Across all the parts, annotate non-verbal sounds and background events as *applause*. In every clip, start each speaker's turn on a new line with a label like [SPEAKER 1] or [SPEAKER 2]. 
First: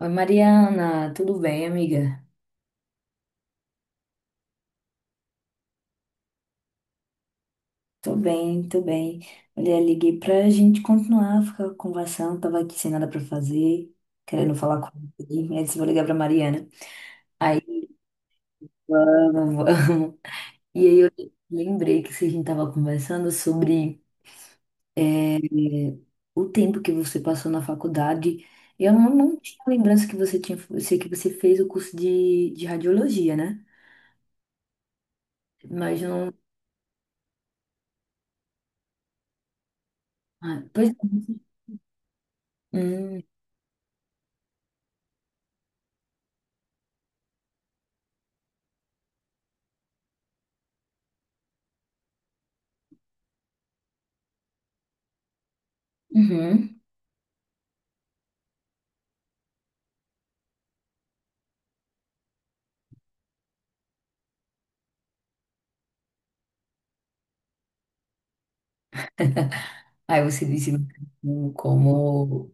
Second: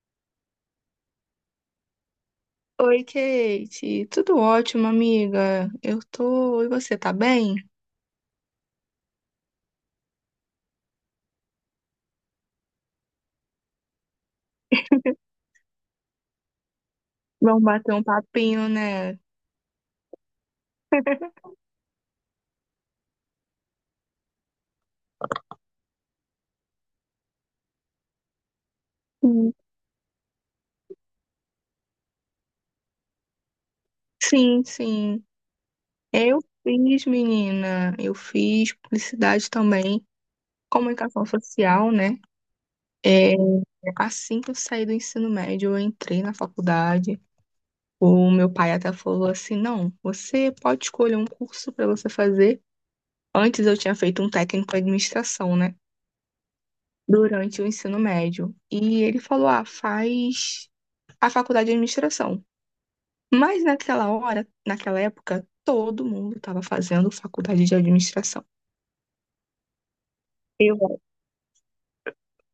[SPEAKER 1] Oi, Mariana, tudo bem, amiga?
[SPEAKER 2] Oi, Kate. Tudo ótimo, amiga? Eu tô. E você, tá bem?
[SPEAKER 1] Tô bem. Olha, liguei pra gente continuar, ficar conversando. Tava aqui sem nada pra fazer, querendo falar com alguém. Aí disse, vou ligar pra Mariana.
[SPEAKER 2] Vamos
[SPEAKER 1] Aí,
[SPEAKER 2] bater um papinho, né?
[SPEAKER 1] vamos, *laughs* vamos. E aí eu lembrei que a gente tava conversando sobre eh, o tempo que você passou na faculdade. Eu não
[SPEAKER 2] Hum.
[SPEAKER 1] tinha lembrança que você tinha, eu sei que você fez o curso de radiologia, né?
[SPEAKER 2] Sim, sim.
[SPEAKER 1] Mas não.
[SPEAKER 2] Eu fiz, menina. Eu fiz publicidade também,
[SPEAKER 1] Ah, pois. É.
[SPEAKER 2] comunicação social, né?
[SPEAKER 1] Hum,
[SPEAKER 2] É, assim que eu saí do ensino médio, eu entrei na faculdade. O meu pai até falou assim: não, você pode escolher um curso para você fazer. Antes eu tinha feito um técnico em administração, né,
[SPEAKER 1] uhum.
[SPEAKER 2] durante o ensino médio. E ele falou: ah, faz a faculdade de administração. Mas naquela hora, naquela época, todo mundo estava fazendo faculdade de administração.
[SPEAKER 1] Aí você disse
[SPEAKER 2] Eu.
[SPEAKER 1] como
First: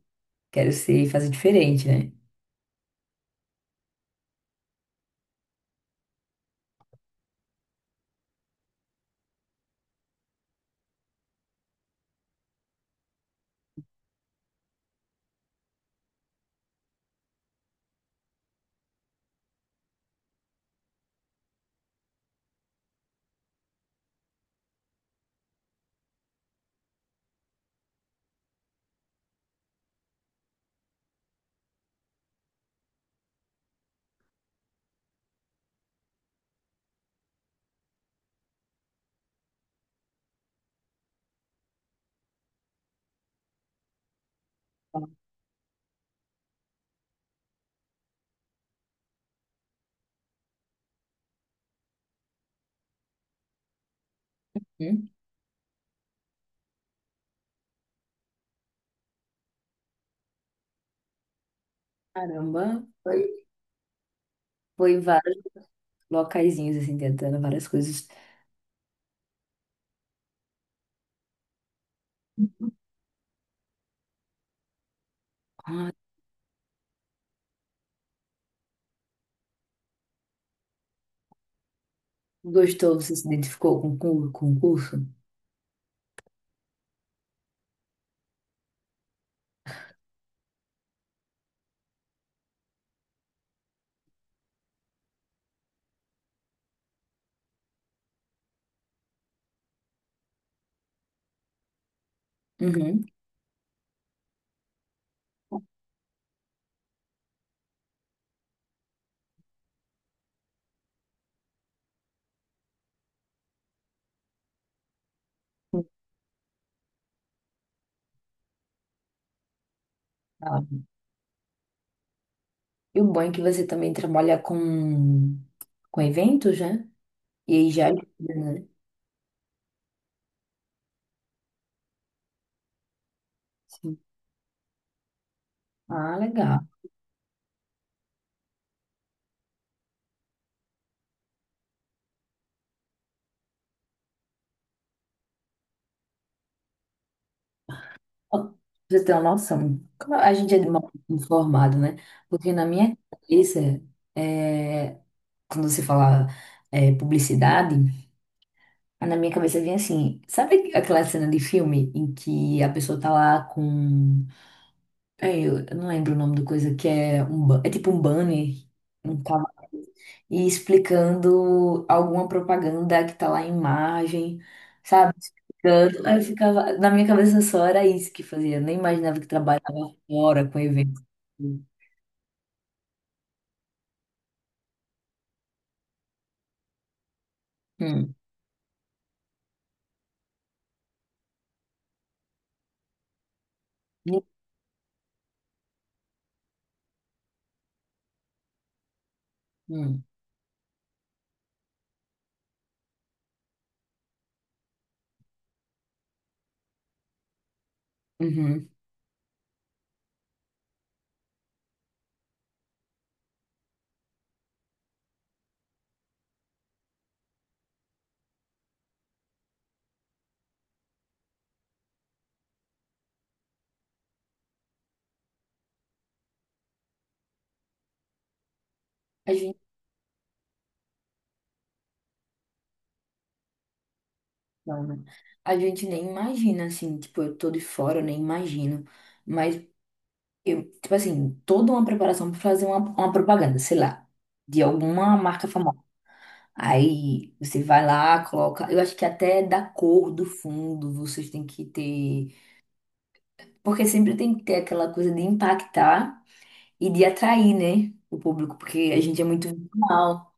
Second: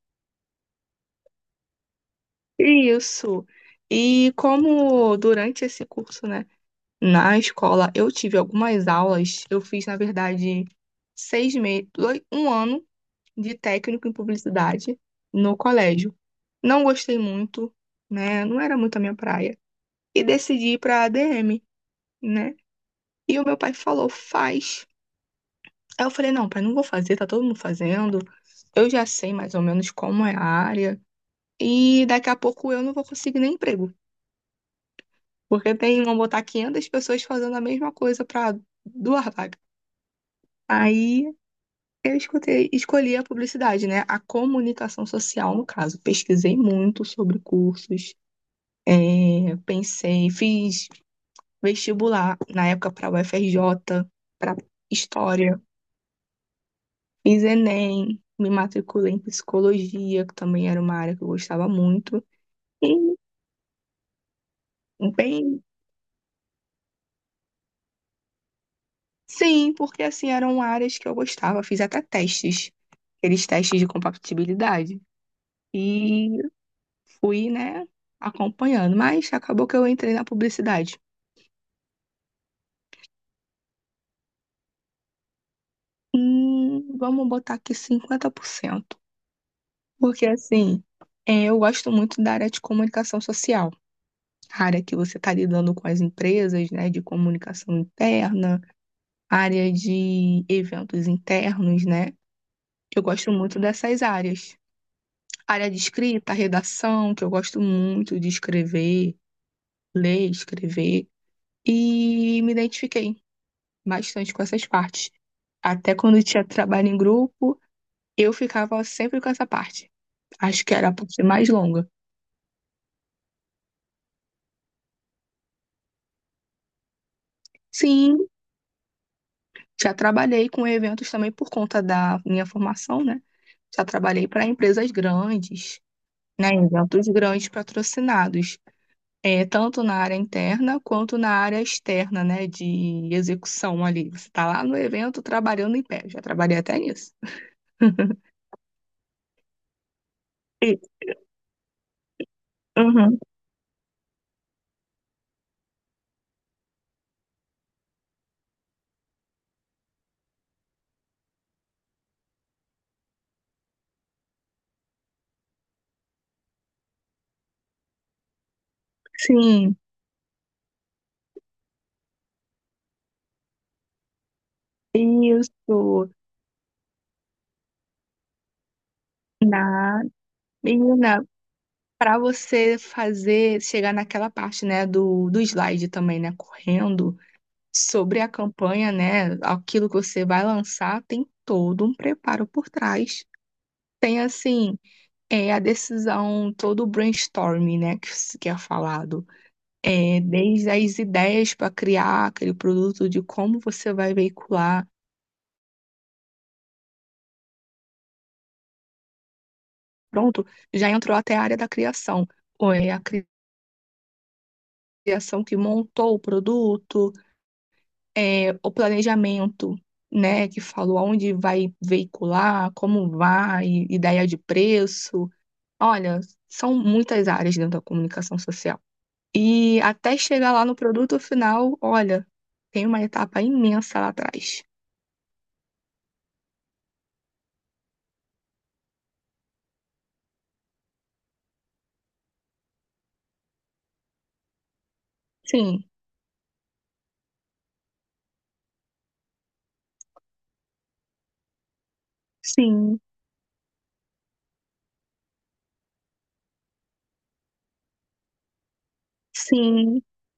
[SPEAKER 1] quero ser e fazer diferente, né?
[SPEAKER 2] Isso. E como durante esse curso, né, na escola, eu tive algumas aulas, eu fiz, na verdade, 6 meses, 1 ano de técnico em publicidade no colégio. Não gostei muito, né? Não era muito a minha praia. E decidi ir para a ADM, né? E o meu pai falou, faz. Aí eu falei, não, pai, não vou fazer, tá todo mundo fazendo. Eu já sei mais ou menos como é a área. E daqui a pouco eu não vou conseguir nem emprego. Porque tem, vão botar 500 pessoas fazendo a mesma coisa para duas vagas. Aí eu escutei, escolhi a publicidade, né? A comunicação social, no caso. Pesquisei muito sobre cursos. É, pensei, fiz vestibular na época para UFRJ, para
[SPEAKER 1] Hum,
[SPEAKER 2] História. Fiz Enem, me matriculei em psicologia, que também era uma área que eu gostava muito.
[SPEAKER 1] caramba,
[SPEAKER 2] E
[SPEAKER 1] foi, foi em vários
[SPEAKER 2] bem,
[SPEAKER 1] locaizinhos, assim, tentando várias coisas.
[SPEAKER 2] sim, porque assim eram áreas que eu gostava, fiz até testes, aqueles testes de compatibilidade.
[SPEAKER 1] Ah,
[SPEAKER 2] E fui, né, acompanhando, mas acabou que eu entrei na publicidade.
[SPEAKER 1] gostou, você se identificou com o concurso?
[SPEAKER 2] Vamos botar aqui 50% porque assim, eu gosto muito da área de comunicação social, a área que você está lidando com as empresas, né, de comunicação interna área de eventos internos, né? Eu
[SPEAKER 1] Uhum.
[SPEAKER 2] gosto muito dessas áreas. Área de escrita, redação, que eu gosto muito de escrever, ler, escrever. E me identifiquei bastante com essas partes. Até quando eu tinha trabalho em grupo, eu ficava sempre com essa parte.
[SPEAKER 1] Ah,
[SPEAKER 2] Acho que era a parte mais longa.
[SPEAKER 1] e o bom é que você também trabalha com eventos, né? E aí já ajuda,
[SPEAKER 2] Sim,
[SPEAKER 1] né?
[SPEAKER 2] já trabalhei com eventos também por conta da minha formação, né? Já
[SPEAKER 1] Sim.
[SPEAKER 2] trabalhei para empresas grandes,
[SPEAKER 1] Ah,
[SPEAKER 2] né?
[SPEAKER 1] legal.
[SPEAKER 2] Eventos grandes patrocinados. É, tanto na área interna quanto na área externa, né, de execução ali. Você está lá no evento trabalhando em pé. Já trabalhei até nisso. *laughs*
[SPEAKER 1] Ó, pra você tem uma noção. Como a gente é
[SPEAKER 2] E-
[SPEAKER 1] mal informado, né? Porque na minha
[SPEAKER 2] Uhum,
[SPEAKER 1] cabeça, é, quando você fala publicidade, na minha cabeça vem assim, sabe aquela cena de filme em que a pessoa tá lá com, eu não lembro o nome da coisa, que é um, é tipo um banner, um
[SPEAKER 2] sim,
[SPEAKER 1] e explicando alguma propaganda que tá lá em imagem, sabe? Explicando.
[SPEAKER 2] isso.
[SPEAKER 1] Aí eu ficava, na minha cabeça só era isso que fazia, eu nem imaginava que trabalhava
[SPEAKER 2] Na,
[SPEAKER 1] fora com eventos.
[SPEAKER 2] menina,
[SPEAKER 1] Hum,
[SPEAKER 2] para você fazer, chegar naquela parte, né, do slide também, né, correndo
[SPEAKER 1] hum,
[SPEAKER 2] sobre a campanha, né, aquilo que você vai lançar, tem todo um preparo por trás. Tem, assim, a decisão, todo o brainstorming, né, que, que é falado.
[SPEAKER 1] hum,
[SPEAKER 2] É, desde as ideias para criar aquele produto, de como você vai veicular.
[SPEAKER 1] uhum.
[SPEAKER 2] Pronto, já entrou até a área da criação. Ou é a criação que montou o produto, o planejamento, né, que falou onde vai veicular, como vai, ideia de preço. Olha, são muitas áreas dentro da comunicação social. E até chegar lá no produto final, olha, tem uma etapa imensa lá atrás.
[SPEAKER 1] Não, né? A gente nem imagina, assim, tipo, eu tô de fora, eu nem imagino. Mas, eu, tipo assim, toda uma preparação pra fazer uma propaganda, sei lá, de alguma marca famosa.
[SPEAKER 2] Sim,
[SPEAKER 1] Aí você vai lá, coloca. Eu acho que até da cor do fundo vocês têm que ter.
[SPEAKER 2] sim,
[SPEAKER 1] Porque sempre tem que ter aquela coisa de impactar e de atrair, né? O público, porque a gente é muito
[SPEAKER 2] sim.
[SPEAKER 1] visual.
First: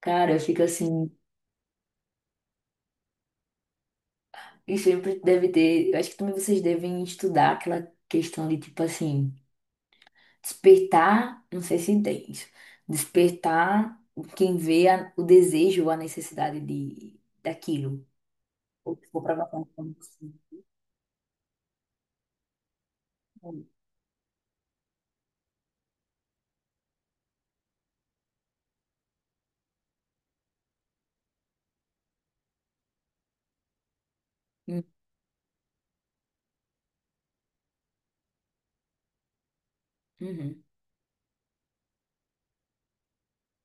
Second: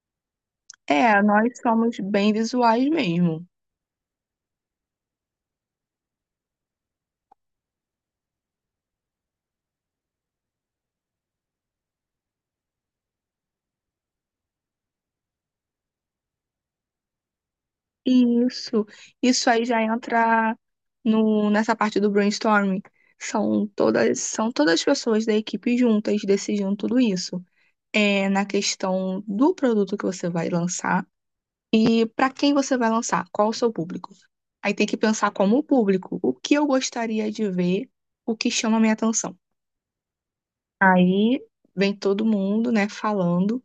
[SPEAKER 1] Cara, eu fico assim.
[SPEAKER 2] É, nós somos bem visuais mesmo.
[SPEAKER 1] E sempre deve ter. Eu acho que também vocês devem estudar aquela questão de, tipo assim. Despertar, não sei se entende, despertar quem vê o desejo, ou a necessidade de, daquilo.
[SPEAKER 2] Isso,
[SPEAKER 1] Ou que for
[SPEAKER 2] isso aí
[SPEAKER 1] provocando
[SPEAKER 2] já
[SPEAKER 1] como assim.
[SPEAKER 2] entra no, nessa parte do brainstorming. São todas as pessoas da equipe juntas decidindo tudo isso. É na questão do produto que você vai lançar e para quem você vai lançar, qual o seu público. Aí
[SPEAKER 1] Hum,
[SPEAKER 2] tem que pensar como o público, o que eu gostaria de ver, o que chama a minha atenção.
[SPEAKER 1] uhum.
[SPEAKER 2] Aí vem todo mundo, né, falando.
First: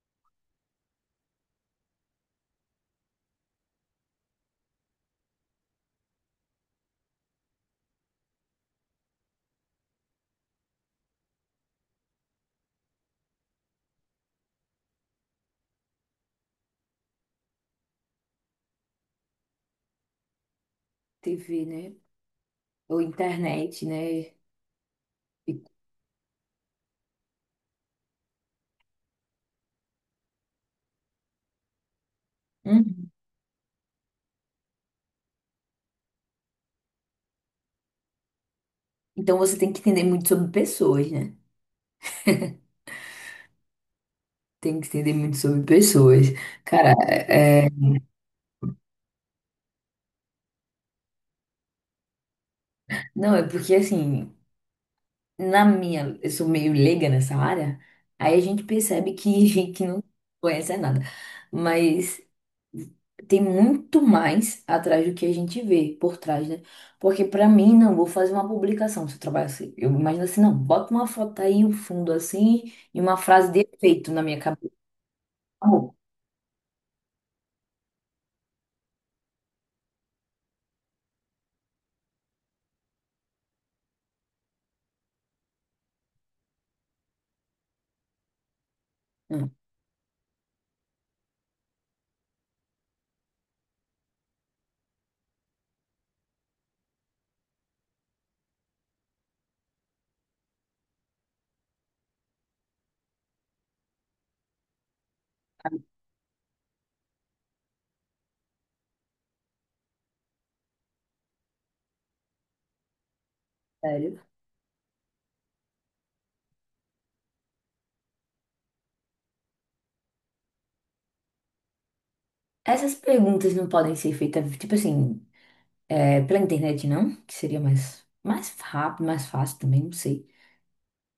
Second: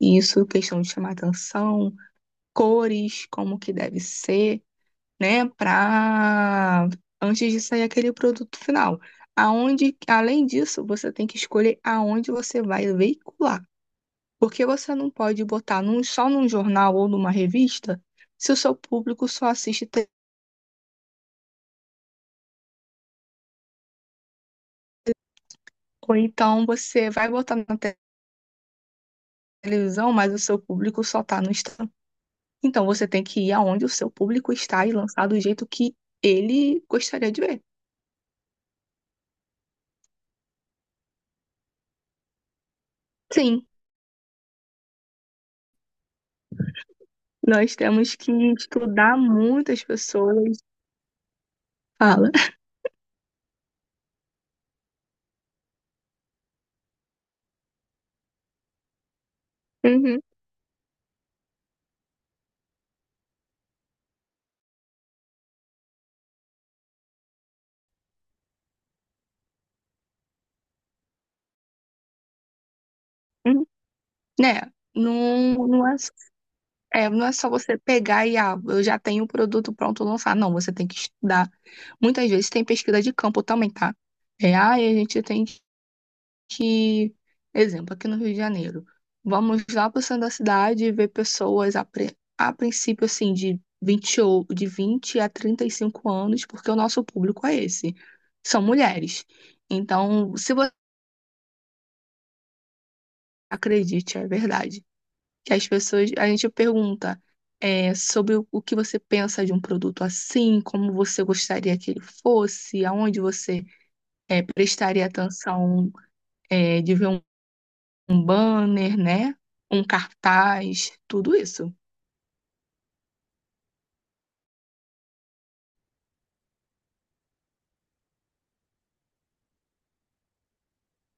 [SPEAKER 2] Isso, questão de chamar atenção, cores, como que deve ser, né, para antes de sair aquele produto final. Aonde, além disso, você tem que escolher aonde você vai veicular, porque você não pode botar só num jornal ou numa revista se o seu público só assiste TV.
[SPEAKER 1] TV, né? Ou internet, né?
[SPEAKER 2] Ou então você vai botar na televisão, mas o seu público só está no Instagram. Então você
[SPEAKER 1] Uhum.
[SPEAKER 2] tem que ir aonde o seu público está e lançar do jeito que ele gostaria de ver.
[SPEAKER 1] Então você tem que entender muito sobre pessoas, né?
[SPEAKER 2] Sim,
[SPEAKER 1] Tem que entender muito sobre pessoas. Cara,
[SPEAKER 2] nós temos que estudar muitas pessoas. Fala.
[SPEAKER 1] não, é porque assim, na minha, eu sou meio leiga nessa área, aí a gente percebe que, *laughs* que não
[SPEAKER 2] Uhum,
[SPEAKER 1] conhece nada. Mas tem muito mais atrás do que a gente vê por trás, né? Porque pra mim, não, vou fazer uma publicação. Se eu trabalho assim, eu imagino assim, não, bota uma foto aí, um fundo assim, e uma frase de
[SPEAKER 2] uhum.
[SPEAKER 1] efeito na minha
[SPEAKER 2] Né?
[SPEAKER 1] cabeça.
[SPEAKER 2] Não,
[SPEAKER 1] Amor,
[SPEAKER 2] não é só você pegar e, ah, eu já tenho o produto pronto, lançar. Não, você tem que estudar. Muitas vezes tem pesquisa de campo também, tá? É, ah, a gente tem que, exemplo, aqui no Rio de Janeiro,
[SPEAKER 1] não,
[SPEAKER 2] vamos lá para o centro da cidade e ver pessoas a princípio assim de 20 ou de 20 a 35 anos, porque o nosso público é esse, são mulheres. Então, se você acredite, é verdade, que as
[SPEAKER 1] cara,
[SPEAKER 2] pessoas, a gente pergunta sobre o que você pensa de um produto assim, como você gostaria que ele fosse, aonde você
[SPEAKER 1] sério.
[SPEAKER 2] prestaria atenção de ver um banner, né? Um cartaz, tudo isso.
[SPEAKER 1] Essas perguntas não podem ser feitas, tipo assim, pela internet, não? Que seria mais rápido, mais fácil também, não sei.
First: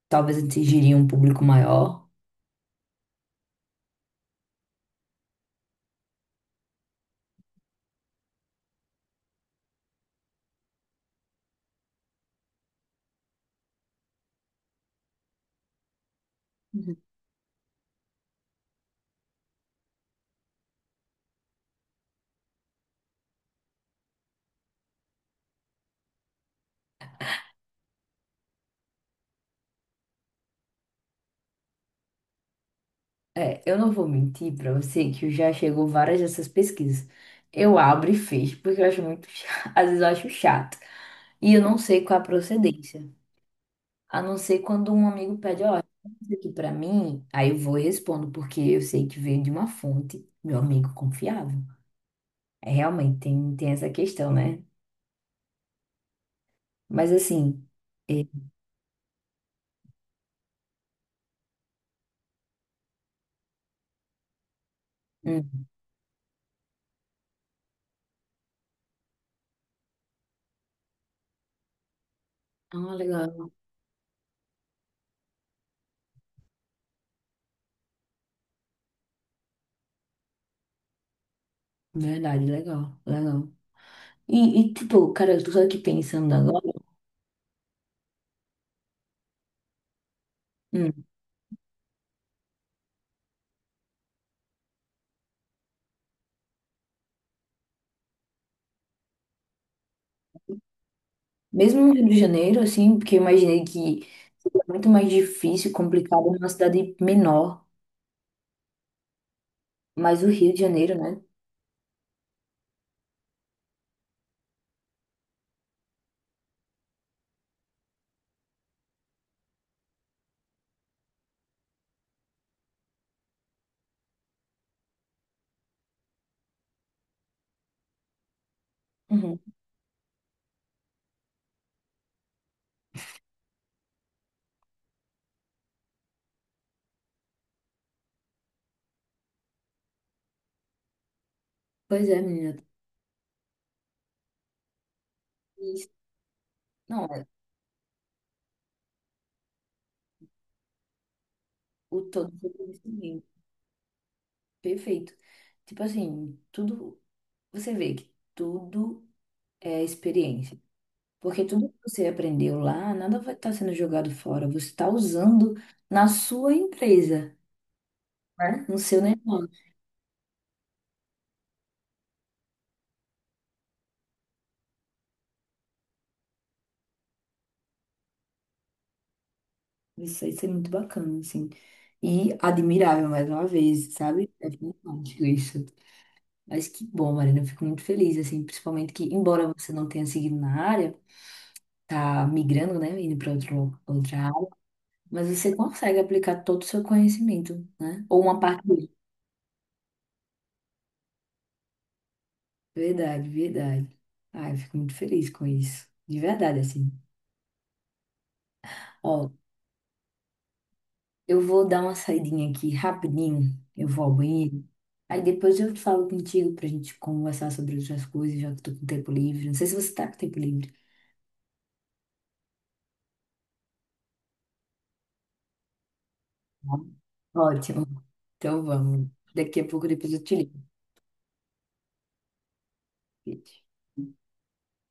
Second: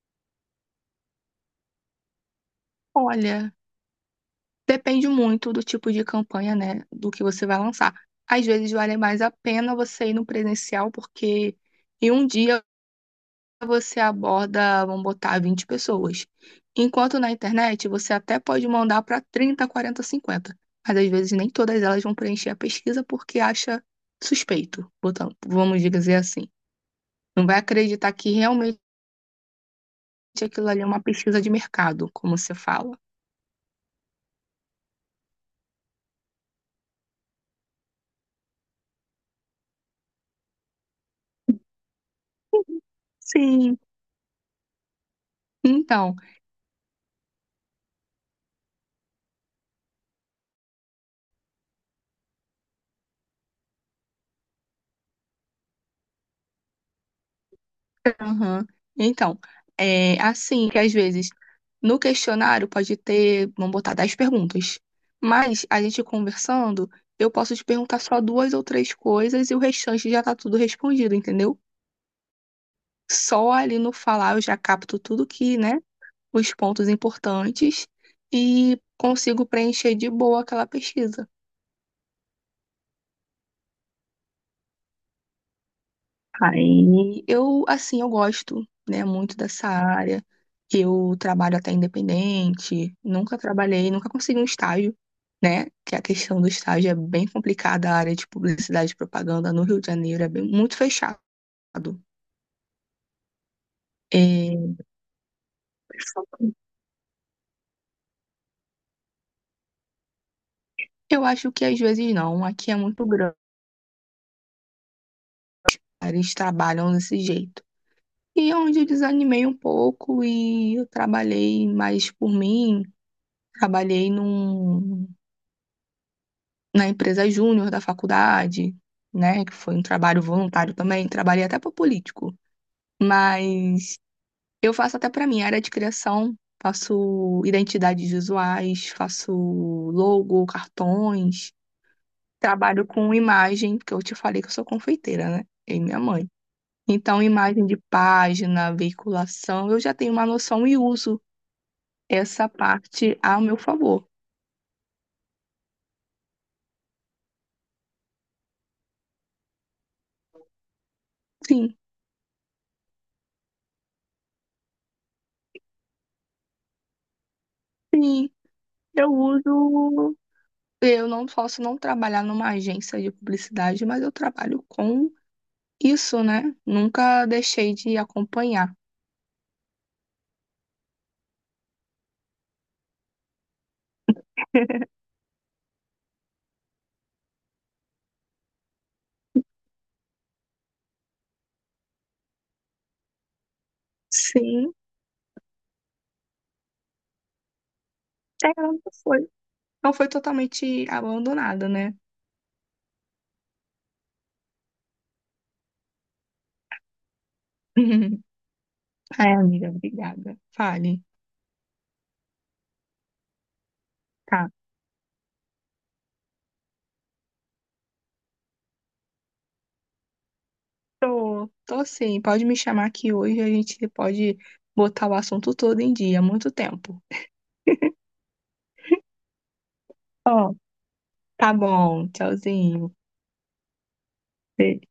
[SPEAKER 1] Talvez atingiria um público maior.
[SPEAKER 2] Olha, depende muito do tipo de campanha, né? Do que você vai lançar. Às vezes vale mais a pena você ir no presencial, porque em um dia você aborda, vamos botar, 20 pessoas. Enquanto na internet você até pode mandar para 30, 40, 50, mas às vezes nem todas elas vão preencher a pesquisa porque acha suspeito, vamos dizer assim. Não vai acreditar que realmente aquilo ali é uma pesquisa de mercado, como você fala.
[SPEAKER 1] É, eu não vou mentir pra você que eu já chegou várias dessas pesquisas. Eu abro e fecho, porque eu acho muito chato, *laughs* às vezes eu acho chato. E eu não sei qual é a procedência.
[SPEAKER 2] Sim,
[SPEAKER 1] A não ser quando um amigo pede, ó,
[SPEAKER 2] então,
[SPEAKER 1] isso aqui pra mim, aí eu vou e respondo, porque eu sei que veio de uma fonte, meu amigo confiável. É, realmente, tem essa questão, né? Mas assim, é,
[SPEAKER 2] aham. Então, é assim que às vezes no questionário pode ter, vamos botar, 10 perguntas,
[SPEAKER 1] hum,
[SPEAKER 2] mas a gente conversando, eu posso te perguntar só duas ou três coisas e o restante já tá tudo respondido, entendeu?
[SPEAKER 1] ah, legal,
[SPEAKER 2] Só ali no falar eu já capto tudo que, né, os pontos importantes e consigo preencher de boa aquela pesquisa.
[SPEAKER 1] verdade, legal, legal. E tipo, cara, eu tô só aqui pensando agora.
[SPEAKER 2] Aí eu, assim, eu gosto, né, muito dessa área.
[SPEAKER 1] Hum.
[SPEAKER 2] Eu trabalho até independente, nunca trabalhei, nunca consegui um estágio, né? Que a questão do estágio é bem complicada, a área de publicidade e propaganda no Rio de Janeiro é bem, muito fechado.
[SPEAKER 1] Mesmo no Rio de Janeiro, assim, porque eu imaginei que seria
[SPEAKER 2] É,
[SPEAKER 1] muito mais difícil, complicado numa cidade menor, mas o Rio de Janeiro, né?
[SPEAKER 2] eu acho que às vezes não, aqui é muito grande, eles trabalham desse jeito. E é onde eu desanimei um pouco e eu trabalhei mais por mim, trabalhei na empresa júnior da faculdade,
[SPEAKER 1] Uhum.
[SPEAKER 2] né? Que foi um trabalho voluntário também. Trabalhei até para político, mas eu faço até para mim. Área de criação. Faço identidades visuais, faço logo, cartões,
[SPEAKER 1] Pois é, menina.
[SPEAKER 2] trabalho com imagem, porque eu te falei que eu sou confeiteira, né? Eu e
[SPEAKER 1] Isso.
[SPEAKER 2] minha mãe.
[SPEAKER 1] Não,
[SPEAKER 2] Então,
[SPEAKER 1] é
[SPEAKER 2] imagem de página, veiculação, eu já tenho uma noção e uso
[SPEAKER 1] o todo
[SPEAKER 2] essa
[SPEAKER 1] foi
[SPEAKER 2] parte
[SPEAKER 1] conhecimento.
[SPEAKER 2] a meu favor.
[SPEAKER 1] Perfeito. Tipo assim, tudo. Você vê que tudo é experiência. Porque tudo
[SPEAKER 2] Sim,
[SPEAKER 1] que você aprendeu lá, nada vai estar sendo jogado fora. Você está usando na sua empresa,
[SPEAKER 2] sim,
[SPEAKER 1] né? No seu
[SPEAKER 2] eu
[SPEAKER 1] negócio.
[SPEAKER 2] uso eu não posso não trabalhar numa agência de publicidade, mas eu trabalho com isso, né? Nunca deixei de acompanhar.
[SPEAKER 1] Isso aí ser muito bacana, assim. E admirável, mais uma vez, sabe? É
[SPEAKER 2] *laughs*
[SPEAKER 1] fantástico isso. Mas que bom, Marina. Eu fico muito feliz, assim. Principalmente que, embora você não tenha seguido na área, tá migrando, né? Indo para outra área.
[SPEAKER 2] Sim,
[SPEAKER 1] Mas você consegue aplicar todo o seu conhecimento, né? Ou uma parte
[SPEAKER 2] não
[SPEAKER 1] dele.
[SPEAKER 2] foi. Não foi totalmente abandonada, né?
[SPEAKER 1] Verdade, verdade. Ai, eu fico muito feliz com isso. De verdade, assim.
[SPEAKER 2] *laughs*
[SPEAKER 1] Ó,
[SPEAKER 2] Ai, amiga, obrigada. Fale.
[SPEAKER 1] eu vou dar uma saidinha aqui rapidinho. Eu vou ao
[SPEAKER 2] Tá.
[SPEAKER 1] banheiro. Aí depois eu falo contigo pra gente conversar sobre outras coisas, já que eu tô com tempo livre. Não sei se você tá com tempo livre.
[SPEAKER 2] Tô, tô sim. Pode me chamar aqui hoje, a gente pode botar o assunto todo em dia, há muito
[SPEAKER 1] Tá.
[SPEAKER 2] tempo.
[SPEAKER 1] Ótimo. Então vamos. Daqui a pouco depois eu te
[SPEAKER 2] Ó,
[SPEAKER 1] ligo.
[SPEAKER 2] tá bom. Tchauzinho.
[SPEAKER 1] Beijo.
[SPEAKER 2] Beijo.